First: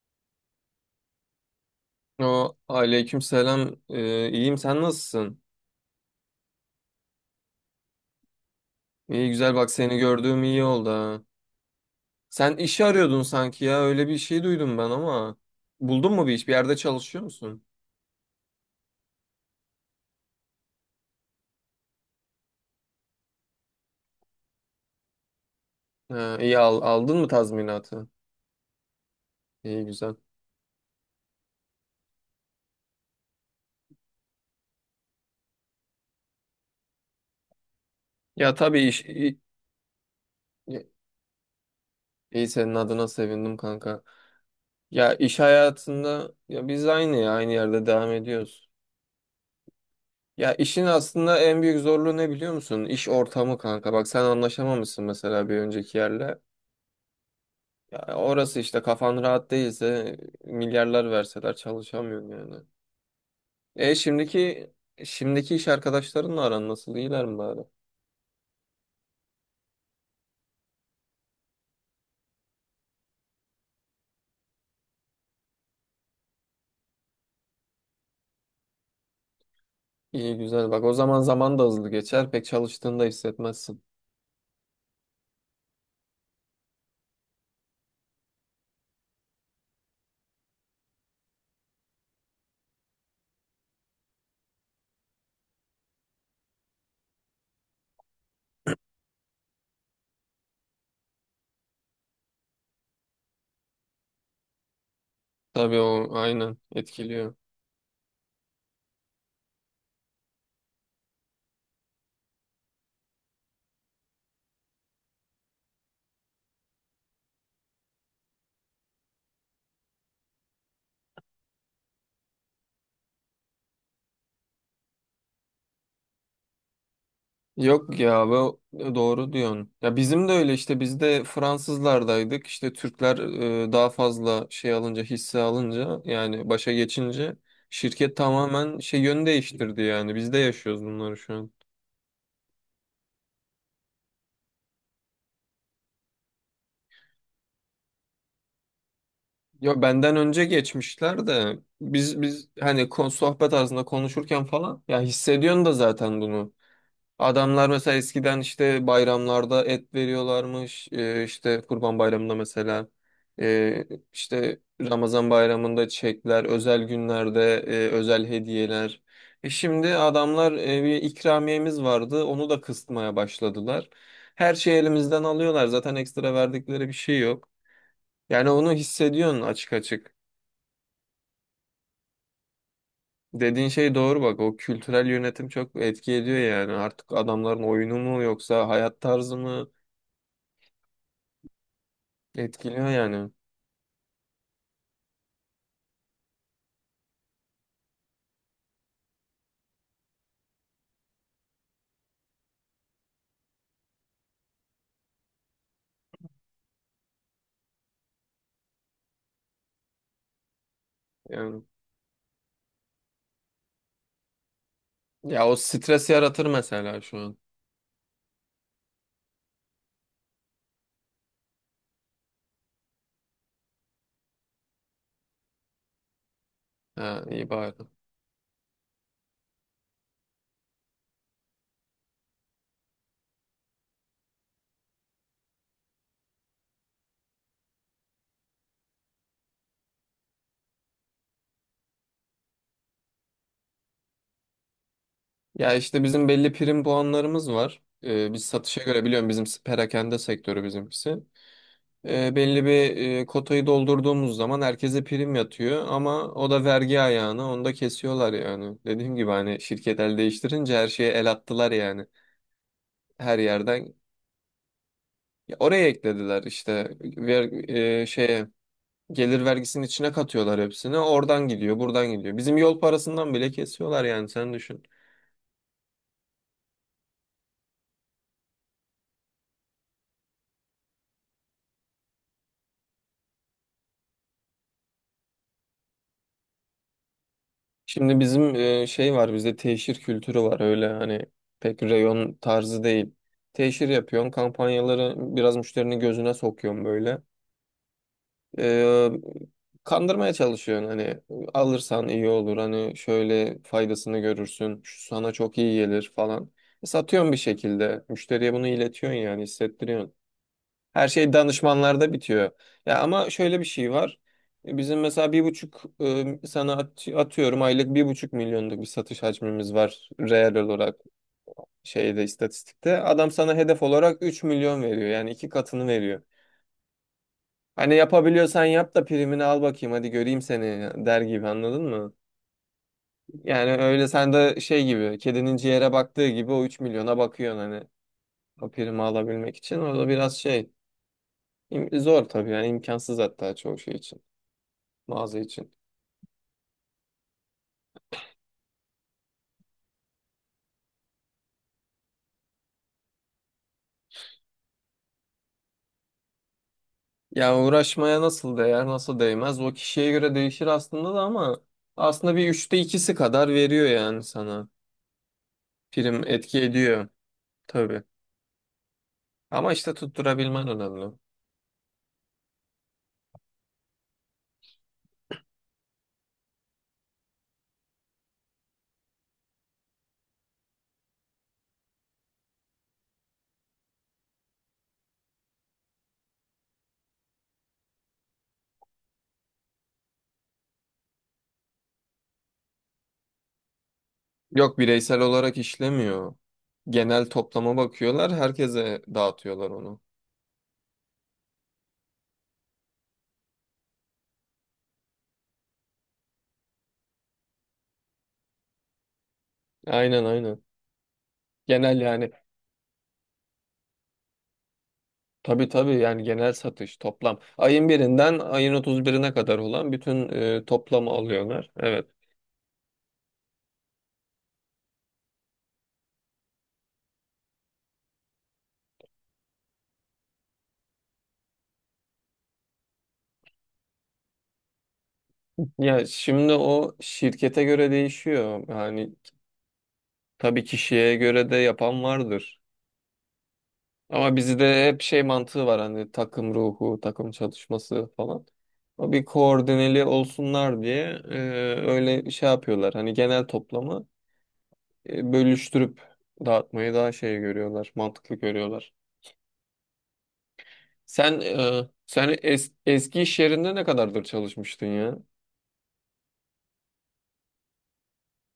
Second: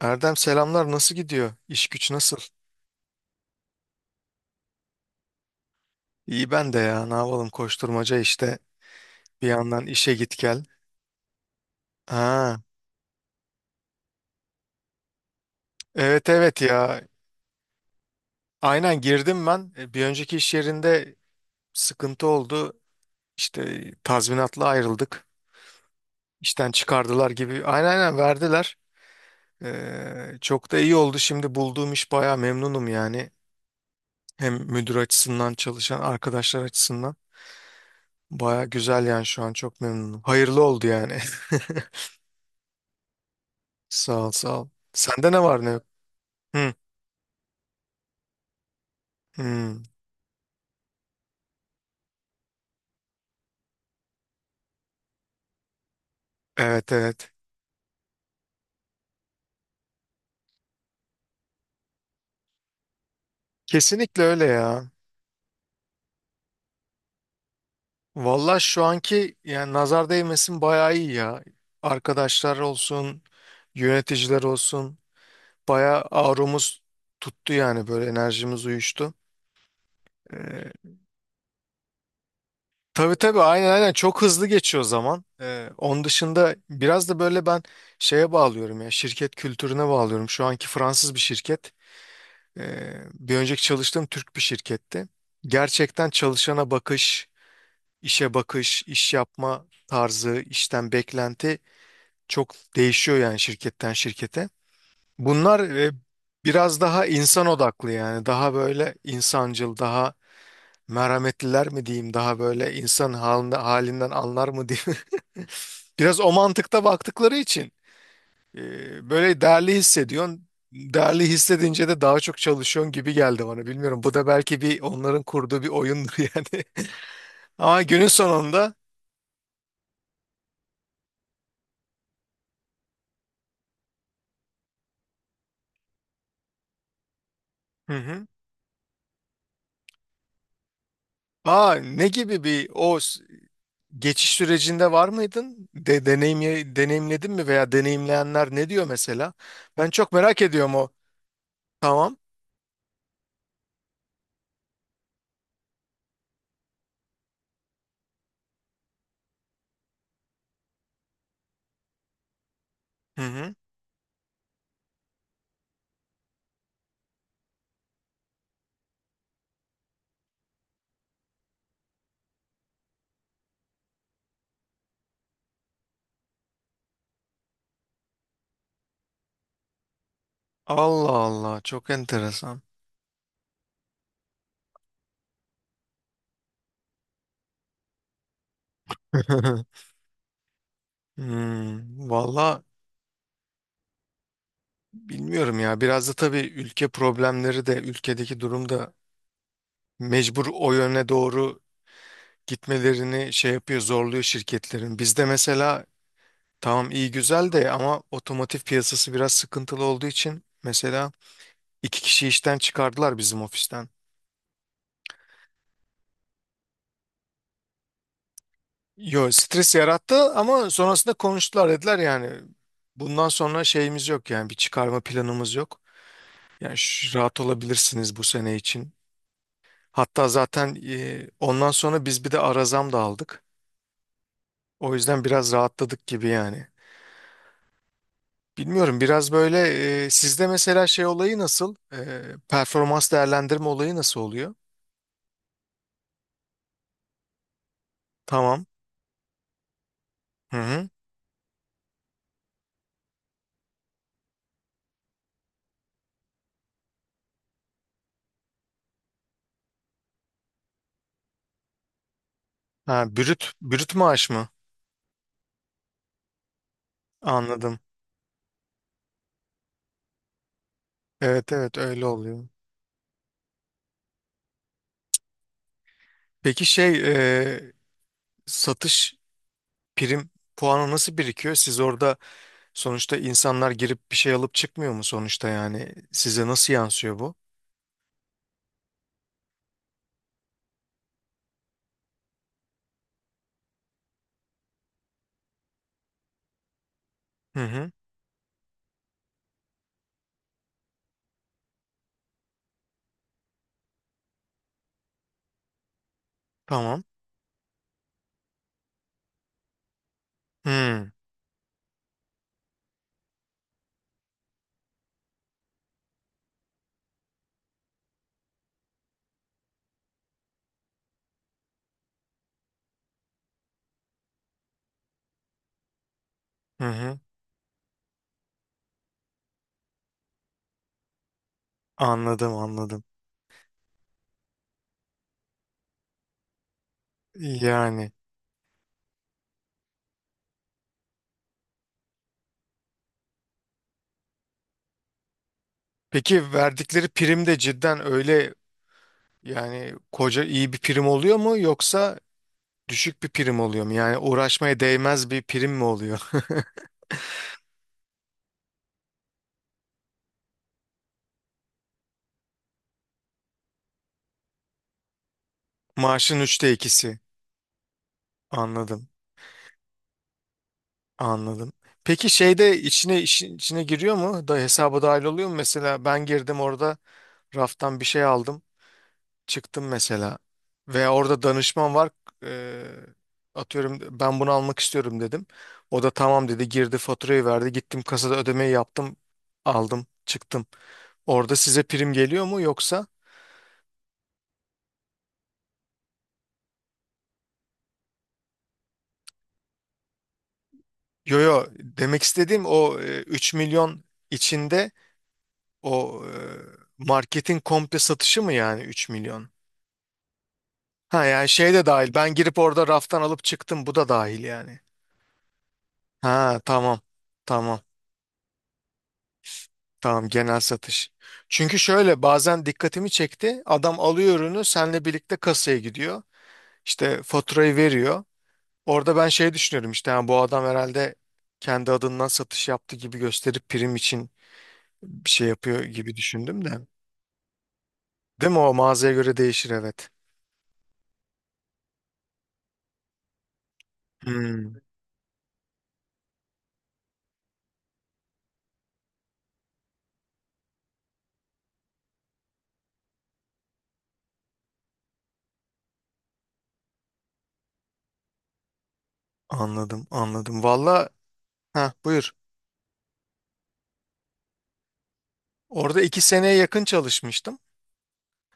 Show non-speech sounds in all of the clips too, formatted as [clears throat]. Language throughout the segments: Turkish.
Erdem selamlar nasıl gidiyor? İş güç nasıl? O aleyküm selam. İyiyim sen nasılsın? İyi ben de ya ne yapalım koşturmaca işte İyi bir güzel, bak yandan seni işe git gördüğüm gel. iyi oldu ha. Sen Ha, işi arıyordun sanki, ya öyle bir şey duydum ben ama. Buldun mu evet bir iş, bir evet yerde ya çalışıyor musun? aynen girdim ben bir önceki iş yerinde sıkıntı oldu işte tazminatla ayrıldık Ha, iyi, işten aldın mı çıkardılar gibi aynen tazminatı? aynen verdiler. İyi güzel. Çok da iyi oldu şimdi bulduğum iş baya memnunum yani hem müdür açısından çalışan arkadaşlar açısından Ya baya tabii iş güzel yani iyi, şu an çok memnunum hayırlı oldu yani. [laughs] iyi senin adına sevindim kanka. Sağ ol, sağ ol. Ya Sende iş ne var ne yok? hayatında ya Hı, biz aynı, ya aynı yerde devam ediyoruz. hı. Ya işin aslında en büyük zorluğu ne biliyor musun? İş ortamı kanka. Bak sen anlaşamamışsın mesela bir önceki yerle. Evet, evet. Ya orası işte, kafan rahat değilse milyarlar verseler çalışamıyorsun yani. E Kesinlikle öyle şimdiki ya. Şimdiki iş arkadaşlarınla aran nasıl? İyiler mi bari? Valla şu anki yani nazar değmesin bayağı iyi ya. Arkadaşlar olsun, yöneticiler olsun. Bayağı ağrımız tuttu yani böyle enerjimiz uyuştu. İyi güzel. Bak Ee, o zaman, zaman da hızlı geçer. Pek çalıştığında tabii tabii aynen hissetmezsin. aynen çok hızlı geçiyor zaman. Onun dışında biraz da böyle ben şeye bağlıyorum ya şirket kültürüne bağlıyorum. Şu anki Fransız bir şirket. Bir önceki çalıştığım Türk bir şirkette. Gerçekten çalışana bakış, işe bakış, iş yapma tarzı, işten beklenti çok değişiyor yani şirketten şirkete. Bunlar Tabii, e, o aynen biraz daha etkiliyor. insan odaklı yani daha böyle insancıl, daha merhametliler mi diyeyim, daha böyle insan halinde, halinden anlar mı diyeyim. [laughs] Biraz o mantıkta baktıkları için. Böyle değerli hissediyorsun. Değerli hissedince de daha çok çalışıyorsun gibi geldi bana. Bilmiyorum. Bu da belki bir onların kurduğu bir oyundur [laughs] yani. Ama Yok günün ya abi o- sonunda Doğru diyorsun. Ya bizim de öyle işte, biz de Fransızlardaydık. İşte Türkler daha fazla şey alınca, hisse alınca, yani başa geçince hı şirket hı. tamamen şey, yön değiştirdi yani. Biz de yaşıyoruz bunları şu an. Aa, ne gibi bir geçiş sürecinde var mıydın? Deneyimledin mi veya deneyimleyenler ne diyor mesela? Ya Ben çok benden merak önce ediyorum o. geçmişler de Tamam. biz hani sohbet arasında konuşurken falan, ya hissediyorsun da zaten bunu. Adamlar mesela eskiden işte bayramlarda et veriyorlarmış. İşte Kurban Bayramı'nda mesela. Hı hı. Ee, işte Ramazan Bayramı'nda çekler, özel günlerde özel hediyeler. E şimdi adamlar, bir ikramiyemiz vardı. Onu da kısıtmaya başladılar. Her şeyi elimizden alıyorlar. Zaten ekstra verdikleri bir şey yok. Yani onu hissediyorsun, açık açık. Allah Allah çok enteresan. Dediğin şey doğru, bak o kültürel yönetim çok etki ediyor yani, artık adamların oyunu mu yoksa hayat tarzı mı [laughs] Hmm, valla etkiliyor yani. bilmiyorum ya biraz da tabii ülke problemleri de ülkedeki durum da mecbur o yöne doğru gitmelerini şey yapıyor, zorluyor şirketlerin. Bizde mesela tamam iyi güzel de ama otomotiv piyasası biraz sıkıntılı olduğu için mesela Yani iki kişi işten çıkardılar bizim ofisten. ya, o stres yaratır mesela şu an. Yo stres yarattı ama sonrasında konuştular dediler yani bundan sonra şeyimiz yok yani bir çıkarma planımız yok. Yani şu- Ha, rahat iyi bari. olabilirsiniz bu sene için. Hatta zaten ondan sonra biz bir de ara zam da aldık. O yüzden biraz rahatladık gibi yani. Bilmiyorum biraz böyle sizde mesela şey olayı nasıl? Performans değerlendirme olayı nasıl oluyor? Ya işte bizim belli prim puanlarımız var. Biz Tamam. satışa göre, biliyorum bizim perakende Hı sektörü hı. bizimkisi. Belli bir kotayı doldurduğumuz zaman herkese prim yatıyor, ama o da vergi ayağını, onu da kesiyorlar yani. Dediğim gibi hani şirket el değiştirince her şeye el attılar yani, Ha, her brüt yerden maaş mı? oraya eklediler işte, Anladım. Şeye, gelir vergisinin içine katıyorlar hepsini. Oradan Evet evet gidiyor, öyle buradan gidiyor. oluyor. Bizim yol parasından bile kesiyorlar yani, sen düşün. Peki şey e, satış prim puanı nasıl birikiyor? Siz orada sonuçta insanlar girip bir şey alıp çıkmıyor mu sonuçta yani? Size nasıl yansıyor bu? Şimdi bizim şey var, bizde teşhir kültürü var, öyle hani pek reyon tarzı değil. Teşhir yapıyorsun, kampanyaları biraz müşterinin gözüne sokuyorsun böyle. Hı hı. Ee, Kandırmaya çalışıyorsun, hani alırsan iyi olur, hani şöyle faydasını görürsün, şu sana çok iyi gelir falan. E, Tamam. satıyorsun, bir şekilde müşteriye bunu iletiyorsun yani, hissettiriyorsun. Her Hı şey danışmanlarda bitiyor. Ya ama şöyle bir şey var. E, bizim mesela sana atıyorum, aylık 1,5 milyonluk bir satış hacmimiz var reel olarak, şeyde, istatistikte. Adam sana hedef olarak 3 milyon veriyor, yani iki katını veriyor. hı. hı. Hani yapabiliyorsan yap da primini al bakayım, hadi göreyim seni der gibi, anladın mı? Anladım anladım. Yani öyle sen de şey gibi, kedinin ciğere baktığı gibi o 3 milyona bakıyorsun hani, Yani. o primi alabilmek için. O da biraz şey, zor tabii, yani imkansız hatta çoğu şey için, mağaza için. Peki verdikleri prim de cidden öyle. Yani koca iyi bir prim oluyor mu yoksa düşük bir prim oluyor mu? Yani uğraşmaya değmez bir prim mi oluyor? Yani uğraşmaya nasıl değer, nasıl değmez, o kişiye göre değişir aslında da, ama aslında bir üçte ikisi kadar veriyor yani sana, [laughs] prim Maaşın etki üçte ediyor ikisi. tabii. Anladım, Ama işte tutturabilmen önemli. anladım. Peki şeyde içine işin içine giriyor mu? Da hesaba dahil oluyor mu? Mesela ben girdim orada raftan bir şey aldım, çıktım mesela ve orada danışman var. Eee, atıyorum ben bunu almak istiyorum dedim. O da tamam dedi, girdi faturayı verdi. Gittim kasada ödemeyi yaptım, aldım, çıktım. Orada size prim geliyor mu yoksa? Yok, bireysel olarak işlemiyor. Genel toplama bakıyorlar, herkese dağıtıyorlar onu. Yo yo demek istediğim o 3 milyon içinde o marketin komple satışı mı yani 3 milyon? Aynen, aynen. Ha yani şey de Genel dahil yani, ben girip orada raftan alıp çıktım bu da dahil yani. tabii yani, genel Ha satış tamam toplam. tamam Ayın birinden ayın 31'ine kadar olan tamam bütün genel toplamı satış. alıyorlar. Çünkü Evet. şöyle bazen dikkatimi çekti adam alıyor ürünü senle birlikte kasaya gidiyor. İşte faturayı veriyor. Orada ben şey düşünüyorum işte ha, bu adam herhalde kendi adından satış yaptı gibi gösterip prim için bir şey yapıyor Ya gibi şimdi düşündüm de. o şirkete göre Değil mi değişiyor. o mağazaya Yani göre değişir evet. tabii kişiye göre de yapan vardır. Ama Hmm, bizde hep şey mantığı var, hani takım ruhu, takım çalışması falan. O bir koordineli olsunlar diye e, öyle şey yapıyorlar. Hani genel toplamı bölüştürüp dağıtmayı daha şey görüyorlar, mantıklı görüyorlar. anladım anladım. Valla Sen ha buyur. Eski iş yerinde ne kadardır çalışmıştın ya? Orada 2 seneye yakın çalışmıştım.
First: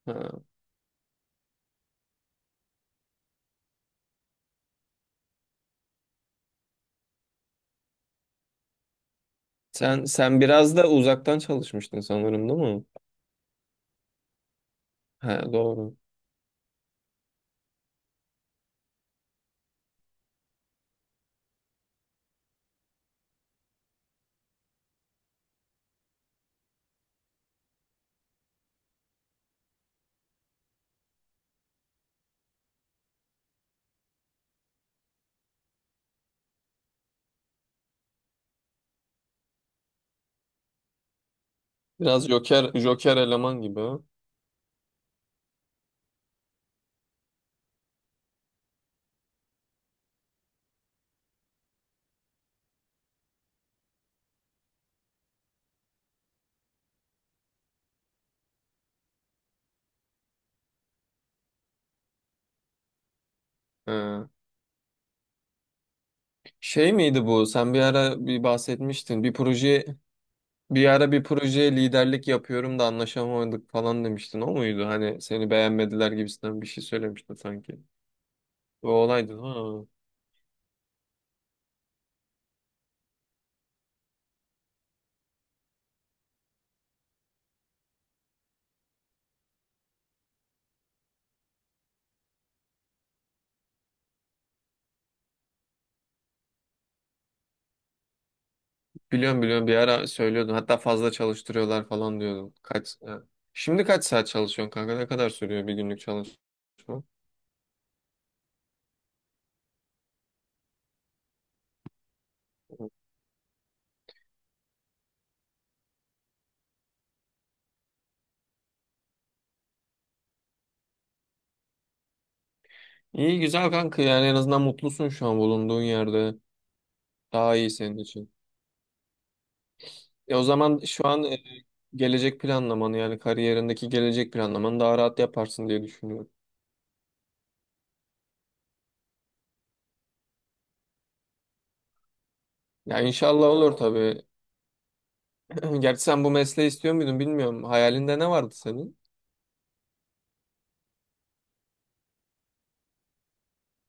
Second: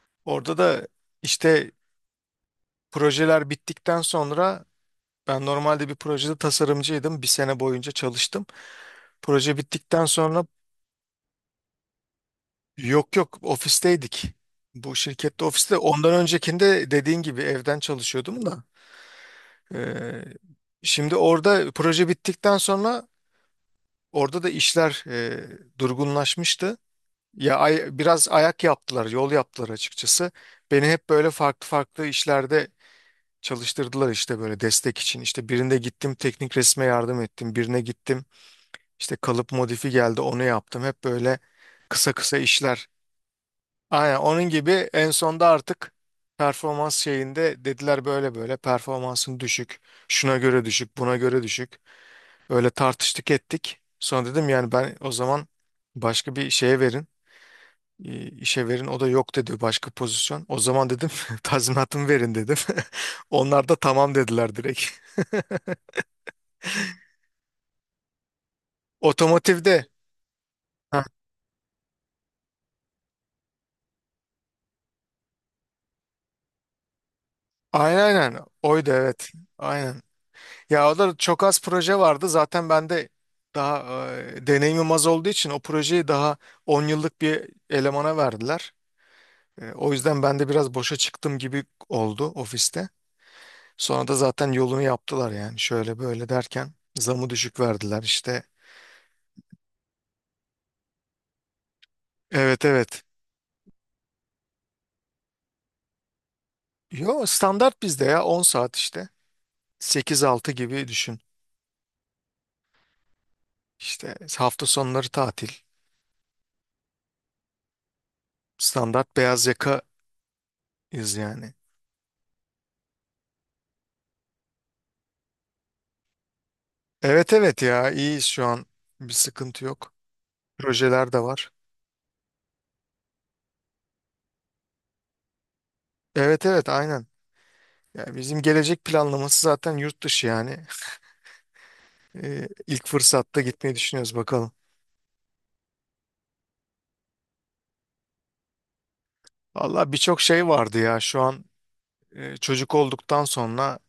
Ha. Orada da işte projeler bittikten sonra ben normalde bir projede tasarımcıydım. Bir sene boyunca çalıştım. Proje bittikten Sen sonra biraz da uzaktan çalışmıştın sanırım, değil mi? yok yok ofisteydik. Bu He, şirkette ofiste doğru. ondan öncekinde dediğin gibi evden çalışıyordum da. Ee, şimdi orada proje bittikten sonra orada da işler durgunlaşmıştı. Ya biraz ayak yaptılar, yol yaptılar açıkçası. Beni hep böyle farklı farklı işlerde çalıştırdılar işte böyle destek için. İşte birinde gittim teknik resme yardım ettim, birine gittim işte kalıp modifi geldi onu yaptım. Hep böyle kısa Biraz kısa joker işler. joker eleman gibi. Aynen onun gibi en sonda artık performans şeyinde dediler böyle böyle performansın düşük, şuna göre düşük, buna göre düşük. Öyle tartıştık ettik. Sonra dedim yani ben o zaman başka bir şeye verin işe verin o da yok dedi başka pozisyon. O zaman dedim [laughs] tazminatımı verin dedim. [laughs] Onlar da tamam Ha? dediler direkt. Şey miydi bu? Sen bir ara bir [laughs] bahsetmiştin. Bir proje, Otomotivde. bir Ha, ara bir projeye liderlik yapıyorum da anlaşamadık falan demiştin. O muydu? Hani seni beğenmediler gibisinden bir şey söylemiştin sanki. aynen aynen O oydu evet. olaydı. Ha. Aynen. Ya o da çok az proje vardı. Zaten ben de daha deneyimim az olduğu için o projeyi daha 10 yıllık bir elemana verdiler. O yüzden ben de biraz boşa çıktım gibi oldu ofiste. Sonra da zaten yolunu yaptılar yani şöyle böyle derken zamı düşük verdiler işte. Biliyorum, biliyorum, bir ara söylüyordun. Hatta fazla çalıştırıyorlar falan diyordun. Evet Kaç evet. ha. Şimdi kaç saat çalışıyorsun kanka? Ne kadar sürüyor bir günlük çalışma? Yo standart bizde ya 10 saat işte. Sekiz altı gibi düşün. İşte hafta sonları tatil. Standart beyaz yakayız yani. İyi güzel kanka, yani en azından mutlusun şu an bulunduğun yerde. Evet Daha evet iyi ya senin iyiyiz için. şu an. Bir sıkıntı yok. O zaman şu Projeler de an var. gelecek planlamanı, yani kariyerindeki gelecek planlamanı daha rahat yaparsın diye düşünüyorum. Evet evet aynen. Ya bizim gelecek planlaması zaten yurt dışı yani. [laughs] İlk Ya fırsatta inşallah olur gitmeyi düşünüyoruz tabii. bakalım. [clears throat] Gerçi sen bu mesleği istiyor muydun bilmiyorum. Hayalinde ne vardı senin? Valla birçok şey vardı ya şu an çocuk olduktan sonra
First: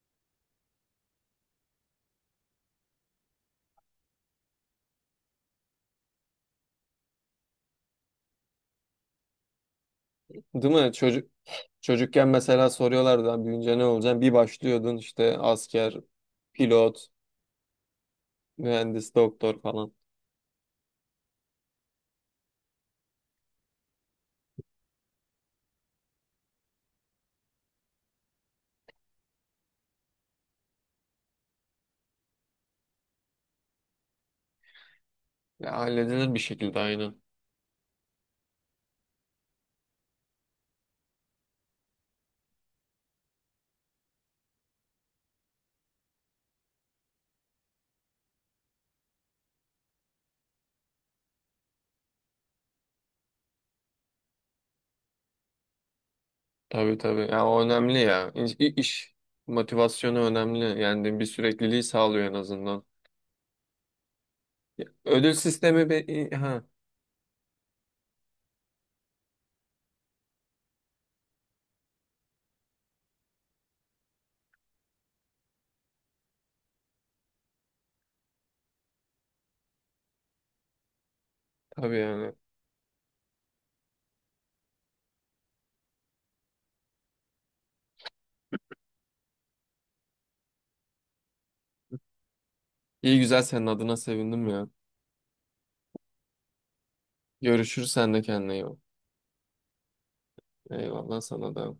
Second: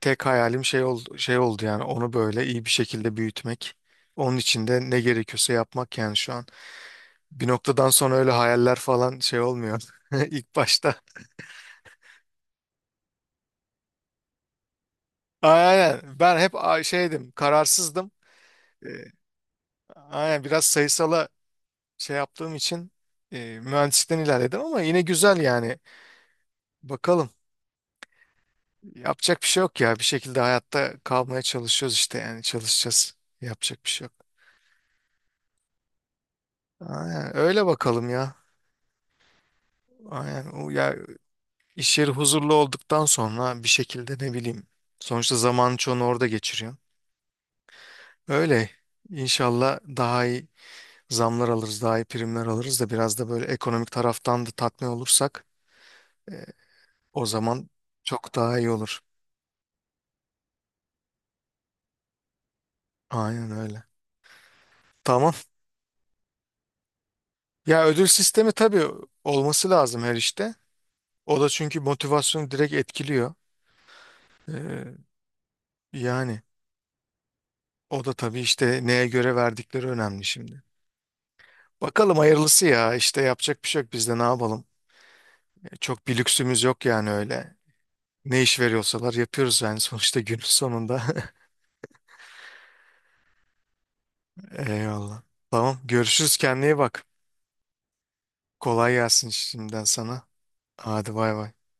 tek hayalim şey oldu, şey oldu yani onu böyle iyi bir şekilde büyütmek. Onun için de ne gerekiyorsa yapmak yani şu an. Bir noktadan sonra öyle hayaller falan şey olmuyor [laughs] ilk Değil mi? başta. Çocukken mesela soruyorlardı "Lan büyüyünce ne olacaksın?" Bir başlıyordun işte, asker, Aynen ben hep pilot, şeydim kararsızdım. Ee, mühendis, doktor falan. Aynen biraz sayısala şey yaptığım için mühendislikten ilerledim ama yine güzel yani. Bakalım yapacak bir şey yok ya bir şekilde hayatta kalmaya çalışıyoruz işte yani çalışacağız. Yapacak bir şey yok. Ya halledilir bir şekilde aynı. Aynen öyle bakalım ya. Aynen o ya. İş yeri huzurlu olduktan sonra bir şekilde ne bileyim. Sonuçta zamanın çoğunu orada geçiriyorsun. Öyle. İnşallah daha iyi zamlar alırız, daha iyi primler alırız da biraz da böyle ekonomik taraftan da tatmin olursak e, Tabii, tabii. o Ya o zaman önemli ya. çok İş, daha iyi olur. iş motivasyonu önemli. Yani bir sürekliliği sağlıyor en azından. Aynen öyle. Ya, Tamam. ödül sistemi ha. Ya ödül sistemi tabii olması lazım her işte. O da çünkü motivasyonu direkt etkiliyor. Ee, yani o da tabii işte neye göre verdikleri önemli şimdi. Tabii Bakalım yani. hayırlısı ya işte yapacak bir şey yok biz de ne yapalım. Çok bir lüksümüz yok yani öyle. Ne iş veriyorsalar yapıyoruz yani [laughs] sonuçta günün sonunda. İyi güzel, senin adına sevindim [laughs] ya. Eyvallah. Tamam görüşürüz kendine iyi bak. Görüşürüz, sen de kendine iyi bak. Kolay gelsin şimdiden sana. Hadi Eyvallah bay bay. sana da.